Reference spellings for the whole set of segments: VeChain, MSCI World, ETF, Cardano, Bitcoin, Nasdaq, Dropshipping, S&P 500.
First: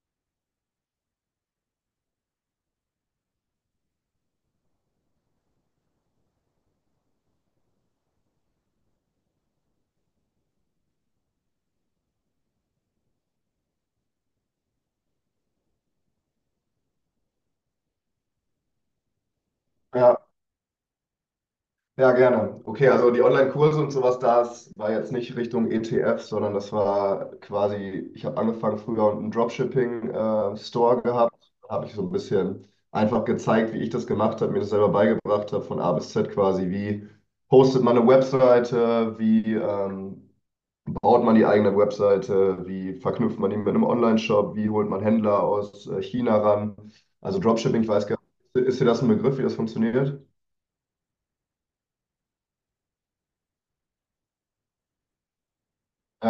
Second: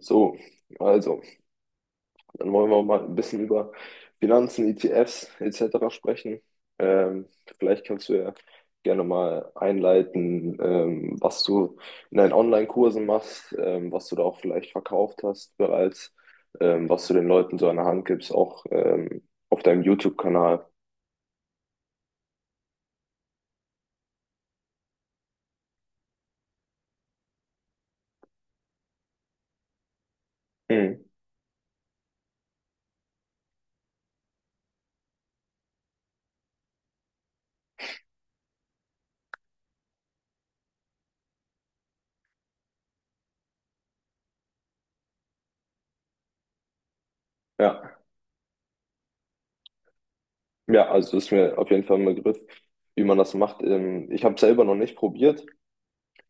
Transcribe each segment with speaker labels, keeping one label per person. Speaker 1: So, also, dann wollen wir mal ein bisschen über Finanzen, ETFs etc. sprechen. Ähm, Vielleicht kannst du ja gerne mal einleiten, was du in deinen Online-Kursen machst, was du da auch vielleicht verkauft hast bereits, was du den Leuten so an der Hand gibst, auch auf deinem
Speaker 2: Ja,
Speaker 1: YouTube-Kanal.
Speaker 2: ja, gerne. Okay, also die Online-Kurse und sowas, das war jetzt nicht Richtung ETF, sondern das war quasi, ich habe angefangen früher einen
Speaker 1: Mhm.
Speaker 2: Dropshipping-Store gehabt, habe ich so ein bisschen einfach gezeigt, wie ich das gemacht habe, mir das selber beigebracht habe, von A bis Z quasi, wie hostet man eine Webseite, wie baut man die eigene Webseite, wie verknüpft man die mit einem Online-Shop, wie holt man Händler aus China ran. Also Dropshipping, ich
Speaker 1: Ja,
Speaker 2: weiß gar nicht, ist dir das ein Begriff, wie das funktioniert?
Speaker 1: ja, also ist mir auf jeden Fall ein Begriff, wie man das macht. Ich habe selber noch nicht probiert.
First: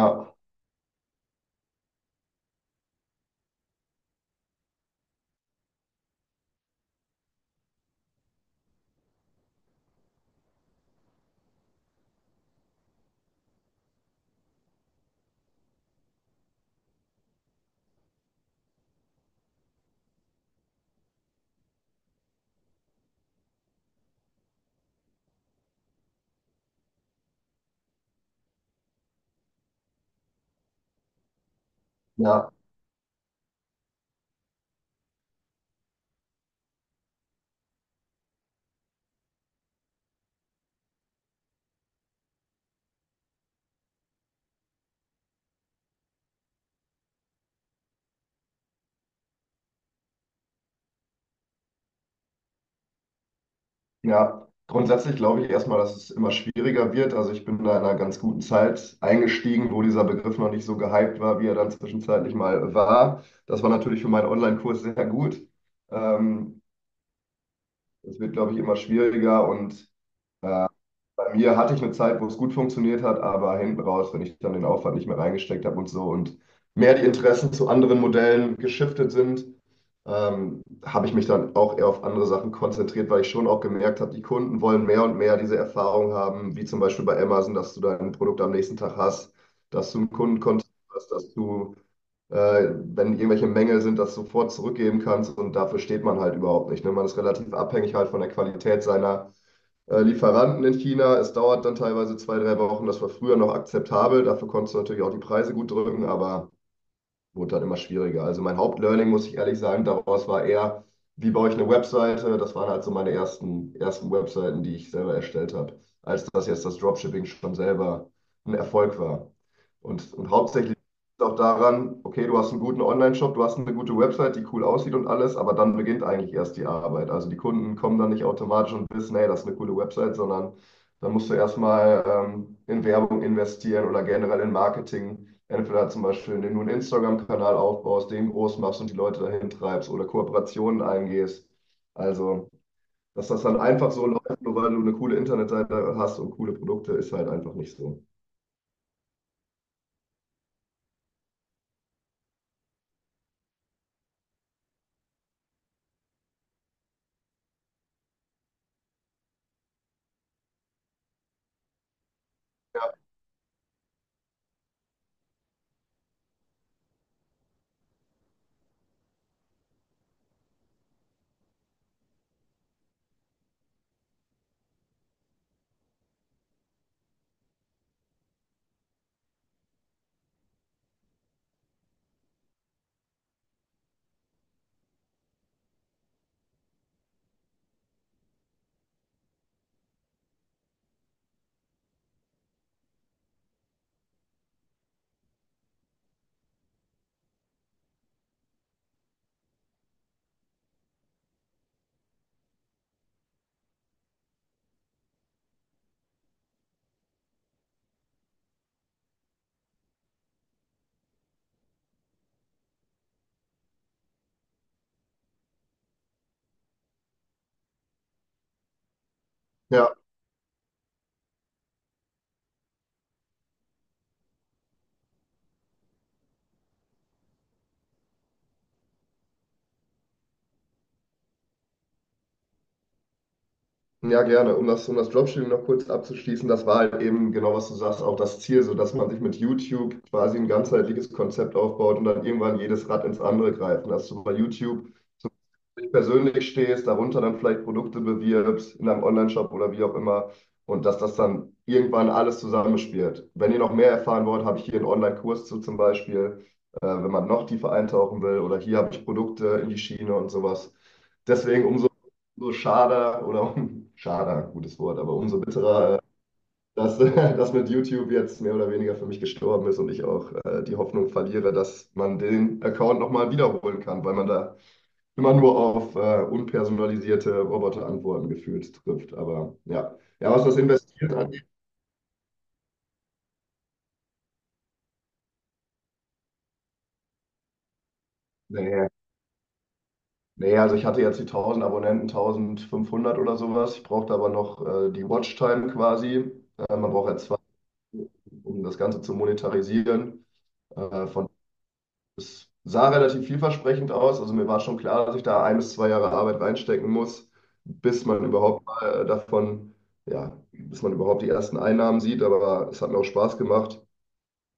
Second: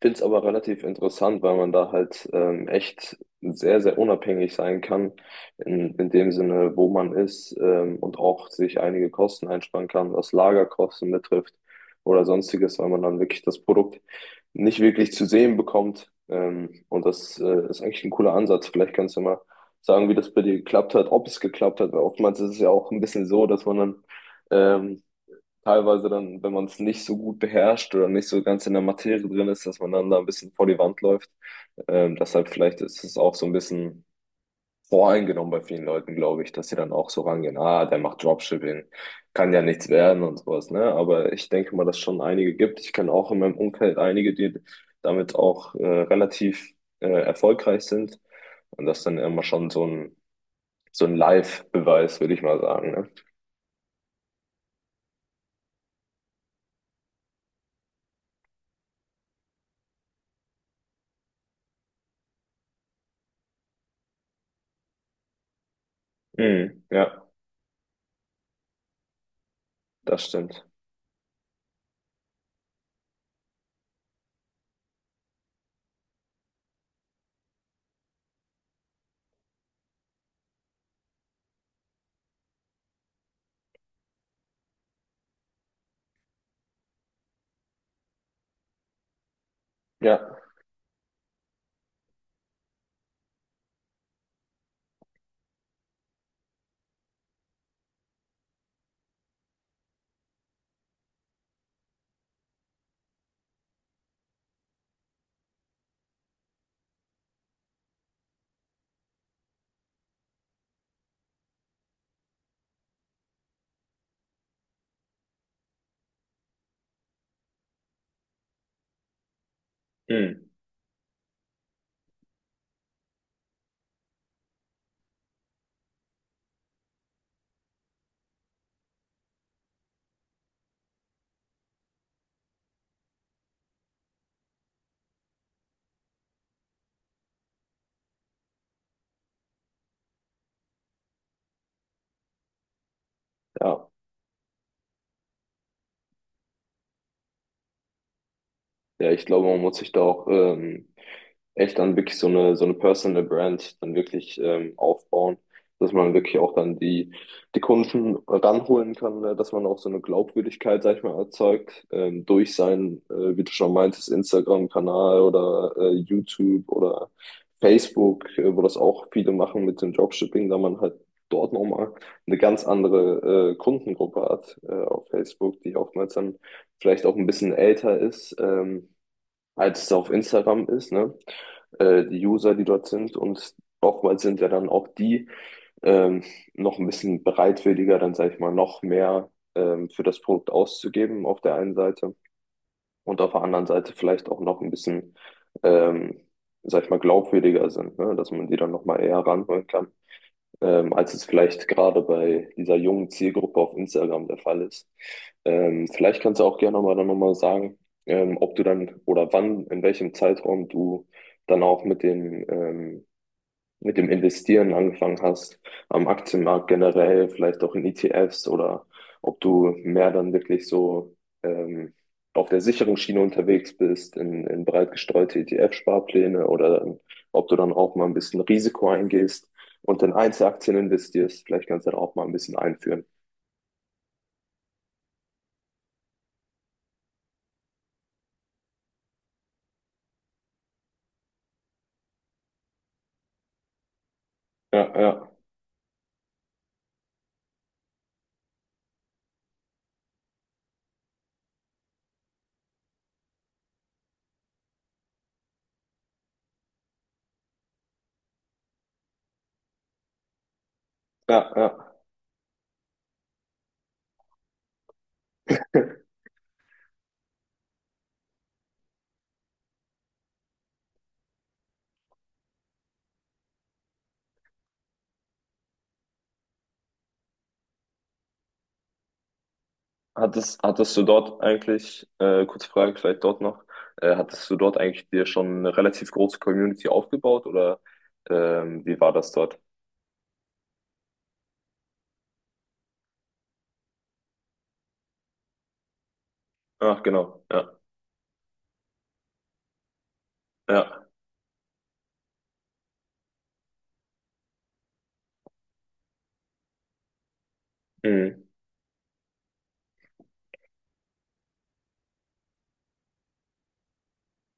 Speaker 1: Finde es aber relativ interessant, weil man da halt echt sehr, sehr unabhängig sein kann, in dem Sinne, wo man ist, und auch sich einige Kosten einsparen kann, was Lagerkosten betrifft oder sonstiges, weil man dann wirklich das Produkt nicht wirklich zu sehen bekommt. Und das ist eigentlich ein cooler Ansatz. Vielleicht kannst du mal sagen, wie das bei dir geklappt hat, ob es geklappt hat, weil oftmals ist es ja auch ein bisschen so, dass man dann ähm, teilweise dann, wenn man es nicht so gut beherrscht oder nicht so ganz in der Materie drin ist, dass man dann da ein bisschen vor die Wand läuft. Deshalb
Speaker 2: ja,
Speaker 1: vielleicht ist es auch so ein bisschen voreingenommen bei vielen Leuten, glaube ich, dass sie dann auch so rangehen, ah, der macht Dropshipping, kann ja nichts werden und sowas, ne? Aber ich denke mal, dass es schon einige gibt. Ich kenne auch in meinem Umfeld einige, die damit auch relativ erfolgreich sind. Und das ist dann immer schon so ein Live-Beweis, würde ich mal sagen, ne?
Speaker 2: ja, grundsätzlich glaube ich erstmal, dass es immer schwieriger wird. Also ich bin da in einer ganz guten Zeit eingestiegen, wo dieser Begriff noch nicht so gehypt war, wie er dann zwischenzeitlich mal war. Das war natürlich für meinen Online-Kurs sehr gut. Ähm,
Speaker 1: Mhm, ja,
Speaker 2: es wird, glaube ich, immer schwieriger und
Speaker 1: das stimmt.
Speaker 2: bei mir hatte ich eine Zeit, wo es gut funktioniert hat, aber hinten raus, wenn ich dann den Aufwand nicht mehr reingesteckt habe und so und mehr die Interessen zu anderen Modellen geschiftet sind, habe ich mich dann auch eher auf andere Sachen konzentriert, weil ich schon auch gemerkt habe, die Kunden wollen mehr und mehr diese Erfahrung haben, wie zum Beispiel bei Amazon, dass du dein Produkt am nächsten Tag hast, dass du einen
Speaker 1: Ja.
Speaker 2: Kundenkontakt hast, dass du, äh, wenn irgendwelche Mängel sind, das sofort zurückgeben kannst und dafür steht man halt überhaupt nicht. Ne? Man ist relativ abhängig halt von der Qualität seiner Lieferanten in China. Es dauert dann teilweise zwei, drei Wochen. Das war früher noch akzeptabel. Dafür konntest du natürlich auch die Preise gut drücken, aber wurde dann immer schwieriger. Also mein Hauptlearning, muss ich ehrlich sagen, daraus war eher, wie baue ich eine Webseite? Das waren halt so meine ersten Webseiten, die ich selber erstellt habe, als dass jetzt das Dropshipping schon selber ein Erfolg war. Und
Speaker 1: Mhm.
Speaker 2: hauptsächlich auch daran, okay, du hast einen guten Online-Shop, du hast eine gute Website, die cool aussieht und alles, aber dann beginnt eigentlich erst die Arbeit. Also die Kunden kommen dann nicht automatisch und wissen, hey, das ist eine coole Website, sondern dann musst du erstmal in Werbung investieren oder generell in Marketing. Entweder zum Beispiel, indem du einen Instagram-Kanal aufbaust, den groß machst und die Leute dahin treibst oder Kooperationen eingehst. Also, dass das dann
Speaker 1: Ja.
Speaker 2: einfach so läuft, nur weil du eine coole Internetseite hast und coole Produkte, ist halt einfach nicht so.
Speaker 1: Ja, ich glaube, man muss sich da auch echt dann wirklich so eine Personal Brand dann wirklich aufbauen, dass man wirklich auch dann die Kunden ranholen kann, ne? Dass man auch so eine Glaubwürdigkeit, sag ich mal, erzeugt, durch seinen, wie du schon meintest, Instagram-Kanal oder YouTube oder Facebook, wo das auch viele machen mit dem Dropshipping, da man halt dort nochmal eine ganz andere Kundengruppe hat, auf Facebook, die oftmals dann vielleicht auch ein bisschen älter ist. Als es auf Instagram ist, ne? Die User, die dort sind und oftmals sind ja dann auch die ähm, noch ein bisschen bereitwilliger, dann sage ich mal, noch mehr für das Produkt auszugeben auf der einen Seite und auf der anderen Seite vielleicht auch noch ein bisschen, ähm, sag ich mal, glaubwürdiger sind, ne? Dass man die dann noch mal eher ranholen kann, als es vielleicht gerade bei dieser jungen Zielgruppe auf Instagram der Fall ist. Vielleicht kannst du auch gerne mal dann nochmal sagen, ob du dann oder wann, in welchem Zeitraum du dann auch mit dem Investieren angefangen hast, am Aktienmarkt generell, vielleicht auch in ETFs oder ob du
Speaker 2: Ja,
Speaker 1: mehr dann wirklich so ähm, auf der sicheren Schiene unterwegs bist, in breit gestreute ETF-Sparpläne oder ob du dann auch mal ein bisschen Risiko eingehst und in Einzelaktien investierst, vielleicht kannst du da auch mal ein bisschen einführen.
Speaker 2: ja, gerne. Um das Dropshipping noch kurz abzuschließen, das war halt eben genau, was du sagst, auch das Ziel, so dass man sich mit YouTube quasi ein ganzheitliches Konzept aufbaut und dann irgendwann jedes Rad ins andere greift. Und dass du bei YouTube
Speaker 1: Ja, ja,
Speaker 2: dich persönlich stehst, darunter dann vielleicht Produkte bewirbst, in einem Onlineshop oder wie auch immer. Und dass das dann irgendwann alles zusammenspielt. Wenn ihr noch mehr erfahren wollt, habe ich hier einen Online-Kurs zu zum Beispiel, wenn man noch tiefer eintauchen will. Oder hier habe ich Produkte in die Schiene und sowas.
Speaker 1: ja,
Speaker 2: Deswegen umso,
Speaker 1: ja.
Speaker 2: umso schade oder um, schade, gutes Wort, aber umso bitterer, dass das mit YouTube jetzt mehr oder weniger für mich gestorben ist und ich auch die Hoffnung verliere, dass man den Account nochmal wiederholen kann, weil man da immer nur auf unpersonalisierte Roboterantworten gefühlt trifft. Aber ja. Ja, was das
Speaker 1: Hattest du
Speaker 2: investiert
Speaker 1: dort
Speaker 2: angeht,
Speaker 1: eigentlich, kurze Frage vielleicht dort noch, hattest du dort eigentlich dir schon eine relativ große Community aufgebaut oder,
Speaker 2: nee,
Speaker 1: wie war das dort?
Speaker 2: nee, also ich hatte jetzt die 1000 Abonnenten, 1500 oder sowas. Ich brauchte aber noch die Watchtime quasi. Man
Speaker 1: Ach,
Speaker 2: braucht ja zwei,
Speaker 1: genau, ja,
Speaker 2: um das Ganze zu monetarisieren.
Speaker 1: ja,
Speaker 2: Äh, von, Es sah relativ vielversprechend aus. Also mir war schon klar, dass ich da 1 bis 2 Jahre Arbeit reinstecken muss, bis man
Speaker 1: mhm.
Speaker 2: überhaupt mal ja, bis man überhaupt die ersten Einnahmen sieht. Aber es hat mir auch Spaß gemacht.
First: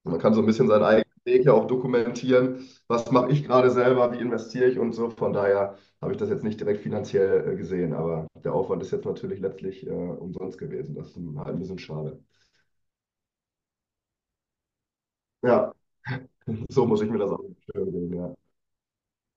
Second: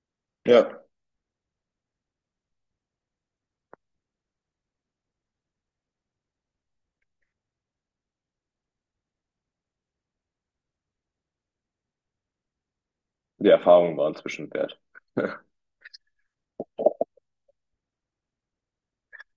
Speaker 2: Man kann so ein bisschen
Speaker 1: Ja,
Speaker 2: seinen eigenen Weg ja auch dokumentieren. Was mache ich gerade selber? Wie investiere ich und so. Von daher habe ich das jetzt nicht direkt finanziell gesehen, aber der Aufwand ist jetzt natürlich letztlich umsonst gewesen. Das ist halt ein bisschen schade.
Speaker 1: die Erfahrungen waren inzwischen wert.
Speaker 2: Ja, so muss ich mir das auch vorstellen, ja.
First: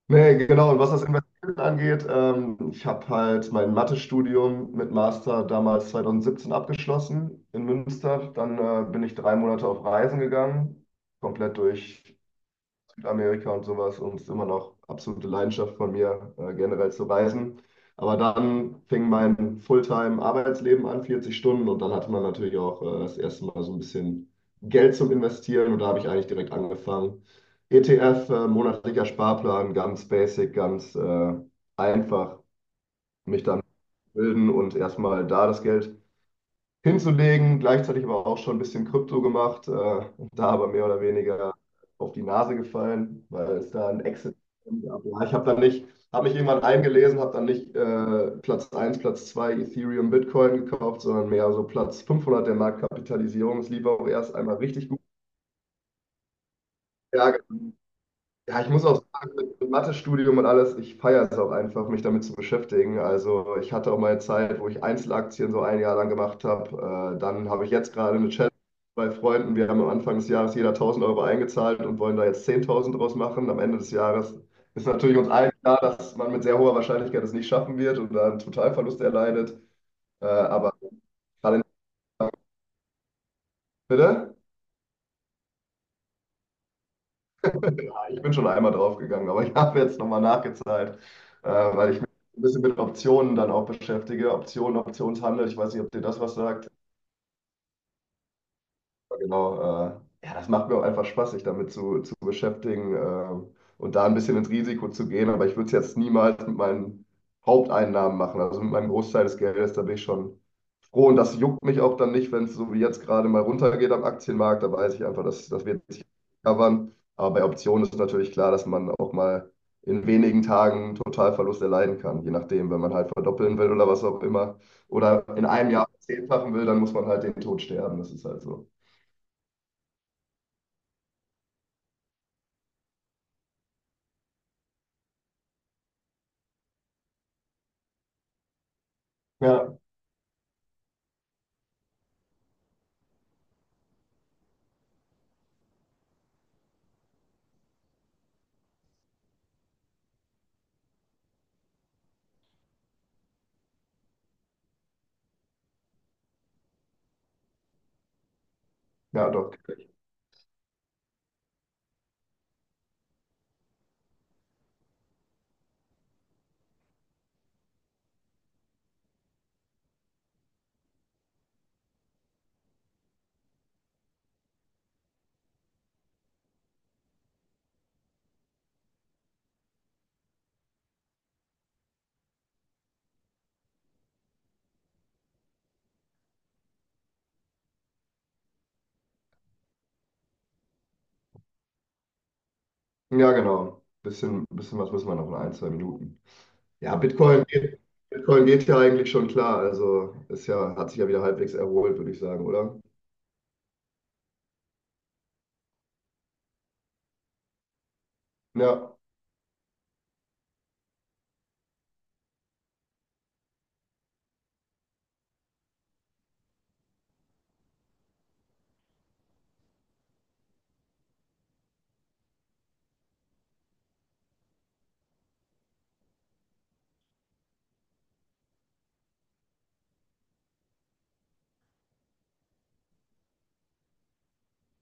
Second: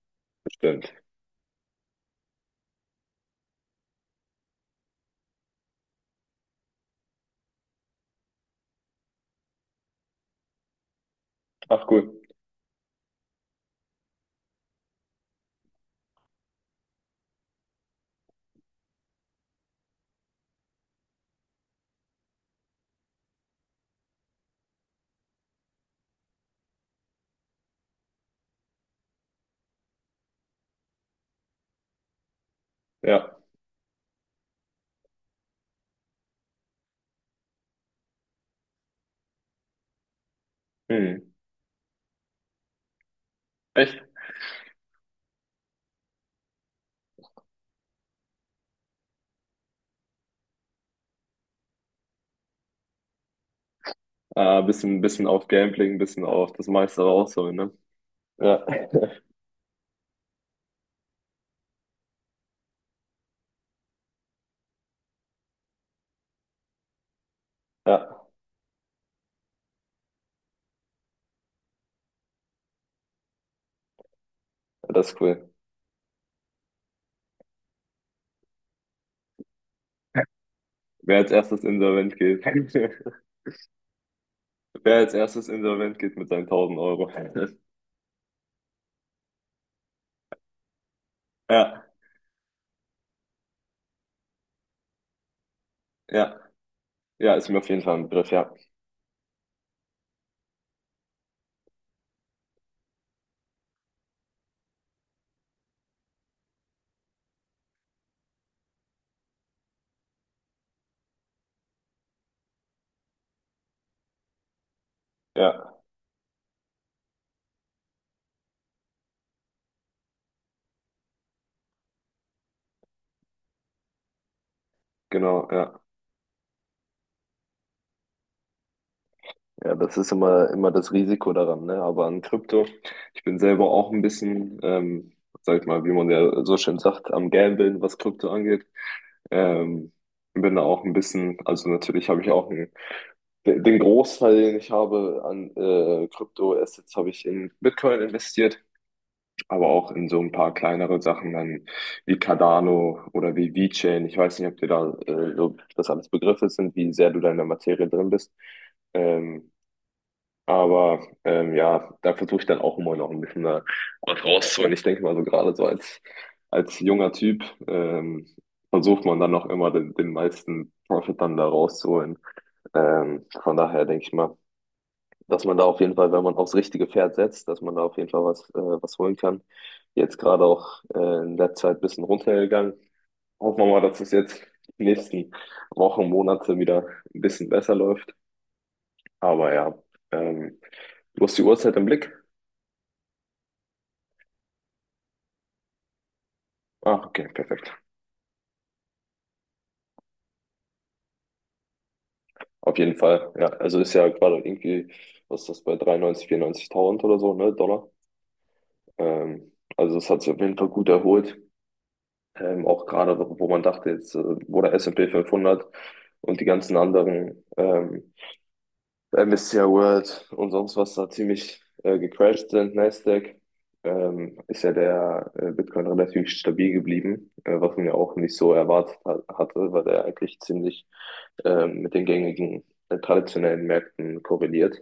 Speaker 2: Nee, genau. Und
Speaker 1: Bestimmt.
Speaker 2: was das Investieren angeht, ich habe halt mein Mathestudium mit Master damals 2017 abgeschlossen in Münster. Dann bin ich 3 Monate auf Reisen gegangen, komplett
Speaker 1: Ach, cool,
Speaker 2: durch Südamerika und sowas und es ist immer noch absolute Leidenschaft von mir, generell zu reisen. Aber dann fing mein Fulltime-Arbeitsleben an, 40 Stunden, und dann hatte man natürlich auch das erste Mal so ein bisschen Geld zum Investieren und da habe ich eigentlich direkt angefangen. ETF, monatlicher Sparplan, ganz basic, ganz einfach
Speaker 1: ja,
Speaker 2: mich dann bilden und erstmal da das Geld hinzulegen, gleichzeitig aber auch schon ein bisschen Krypto gemacht, und da aber mehr oder
Speaker 1: mhm.
Speaker 2: weniger auf die Nase gefallen, weil es da
Speaker 1: Echt?
Speaker 2: ein Exit gab. Ja, ich habe dann nicht, habe mich irgendwann eingelesen, habe dann nicht Platz 1, Platz 2 Ethereum, Bitcoin gekauft, sondern mehr so Platz 500 der Marktkapitalisierung. Es lief auch erst einmal
Speaker 1: Ah,
Speaker 2: richtig
Speaker 1: bisschen,
Speaker 2: gut.
Speaker 1: bisschen auf Gambling, bisschen auf das meiste
Speaker 2: Ja,
Speaker 1: rausholen, ne?
Speaker 2: genau. Ja,
Speaker 1: Ja,
Speaker 2: ich muss auch sagen, mit Mathestudium und alles, ich feiere es auch einfach, mich damit zu beschäftigen. Also ich hatte auch mal eine Zeit, wo ich Einzelaktien so ein Jahr lang gemacht habe. Dann habe ich jetzt gerade
Speaker 1: ja,
Speaker 2: eine Challenge bei Freunden. Wir haben am Anfang des Jahres jeder 1.000 Euro eingezahlt und wollen da jetzt 10.000 draus machen. Am Ende des Jahres ist
Speaker 1: das ist
Speaker 2: natürlich uns
Speaker 1: cool.
Speaker 2: allen klar, dass man mit sehr hoher Wahrscheinlichkeit es nicht schaffen wird und dann einen Totalverlust erleidet. Aber
Speaker 1: Wer als
Speaker 2: gerade,
Speaker 1: erstes insolvent geht,
Speaker 2: bitte?
Speaker 1: wer als erstes insolvent geht mit seinen 1.000 Euro.
Speaker 2: Ich bin schon einmal draufgegangen, aber ich habe jetzt nochmal nachgezahlt,
Speaker 1: Ja,
Speaker 2: weil ich mich ein bisschen mit Optionen dann auch beschäftige. Optionen, Optionshandel, ich weiß nicht, ob dir das was
Speaker 1: ja.
Speaker 2: sagt.
Speaker 1: Ja, ist mir auf jeden Fall ein Begriff, ja.
Speaker 2: Ja, genau, ja, das macht mir auch einfach Spaß, sich damit zu beschäftigen und da ein bisschen ins Risiko zu gehen. Aber ich würde es jetzt niemals mit meinen Haupteinnahmen machen, also mit meinem Großteil des Geldes. Da bin ich schon froh und das juckt mich auch dann nicht, wenn es so wie jetzt gerade mal runtergeht am Aktienmarkt. Da weiß ich einfach, dass das
Speaker 1: Ja,
Speaker 2: wird sich covern. Aber bei Optionen ist natürlich klar, dass man auch mal in wenigen Tagen einen Totalverlust erleiden kann, je nachdem, wenn man halt verdoppeln will oder was auch immer. Oder in
Speaker 1: genau,
Speaker 2: einem
Speaker 1: ja.
Speaker 2: Jahr zehnfachen will, dann muss man halt den Tod sterben. Das ist halt so.
Speaker 1: Ja, das ist immer, immer das Risiko daran, ne? Aber an Krypto, ich bin selber auch ein bisschen, sag ich mal, wie man ja so schön sagt, am Gambeln, was Krypto angeht.
Speaker 2: Ja,
Speaker 1: Ähm, Bin da auch ein bisschen, also natürlich habe ich auch einen, den Großteil, den ich habe an Krypto-Assets, habe ich in Bitcoin investiert. Aber auch in so ein paar kleinere Sachen dann wie Cardano oder wie VeChain. Ich weiß nicht, ob dir da so das alles Begriffe sind, wie sehr du da in der Materie drin bist.
Speaker 2: ja,
Speaker 1: Ähm,
Speaker 2: doch.
Speaker 1: ja, da versuche ich dann auch immer noch ein bisschen da was rauszuholen. Ich denke mal so gerade als junger Typ ähm, versucht man dann noch immer den meisten Profit dann da rauszuholen. Von daher denke ich mal, dass man da auf jeden Fall, wenn man aufs richtige Pferd setzt, dass man da auf jeden Fall was holen kann. Jetzt gerade auch in der Zeit ein bisschen runtergegangen. Hoffen wir mal, dass es jetzt die nächsten Wochen, Monate wieder ein bisschen besser läuft. Aber ja, ähm, du hast die Uhrzeit im Blick?
Speaker 2: Ja, genau. Bisschen, bisschen was müssen wir noch in ein, zwei Minuten. Ja,
Speaker 1: Ah, okay,
Speaker 2: Bitcoin
Speaker 1: perfekt.
Speaker 2: geht, Bitcoin geht ja eigentlich schon klar. Also ist ja, hat sich ja wieder halbwegs erholt, würde ich sagen,
Speaker 1: Auf
Speaker 2: oder?
Speaker 1: jeden Fall. Ja, also ist ja gerade irgendwie, was ist das bei 93, 94.000 oder so, ne, Dollar.
Speaker 2: Ja,
Speaker 1: Ähm, also das hat sich auf jeden Fall gut erholt. Auch gerade, wo man dachte, jetzt, wo der S S&P 500 und die ganzen anderen MSCI World und sonst was da ziemlich gecrashed sind, Nasdaq, ist ja der Bitcoin relativ stabil geblieben, was man ja auch nicht so erwartet hat, hatte, weil der eigentlich ziemlich mit den gängigen traditionellen Märkten korreliert.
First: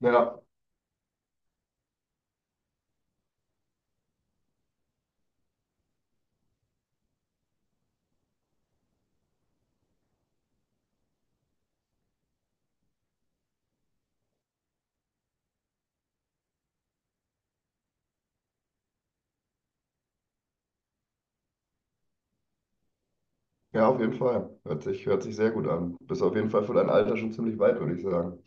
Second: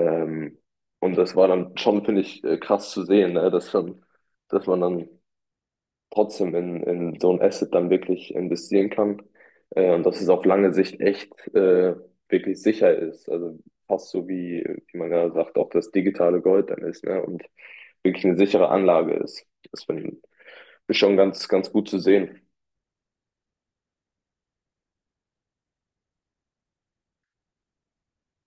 Speaker 2: ja,
Speaker 1: und das war dann schon, finde ich, krass zu sehen, ne? Dass man dann trotzdem in so ein Asset dann wirklich investieren kann. Und dass es auf lange Sicht echt, wirklich sicher ist. Also fast so wie man gerade sagt, auch das digitale Gold dann ist, ne? Und wirklich eine sichere Anlage ist. Das finde ich schon ganz, ganz gut zu sehen.
Speaker 2: ja, auf jeden Fall. Hört sich sehr gut an. Bist auf jeden Fall für dein Alter schon ziemlich weit, würde ich sagen.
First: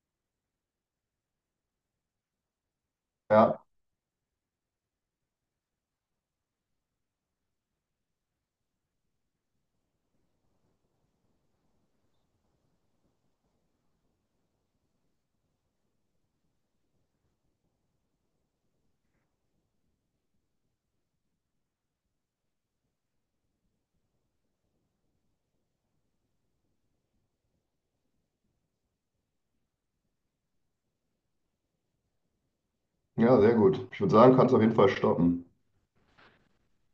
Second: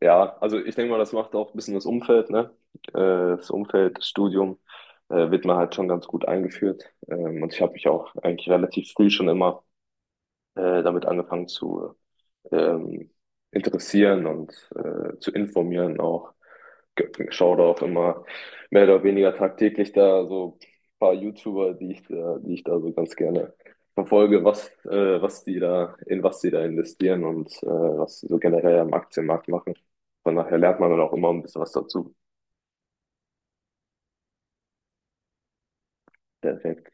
Speaker 1: Ja, also ich denke mal, das macht auch ein bisschen das Umfeld, ne? Äh, Das
Speaker 2: Ja,
Speaker 1: Umfeld, das Studium, wird man halt schon ganz gut eingeführt. Und ich habe mich auch eigentlich relativ früh schon immer damit angefangen zu ähm, interessieren und zu informieren auch. Schaue da auch immer mehr oder weniger tagtäglich da so ein paar YouTuber, die ich da so ganz gerne verfolge, was, was die da, in was die da investieren und was sie so generell am Aktienmarkt machen. Von daher lernt man dann auch immer ein bisschen was dazu.
Speaker 2: ja, sehr gut. Ich würde sagen, kannst auf jeden Fall stoppen.
Speaker 1: Perfekt.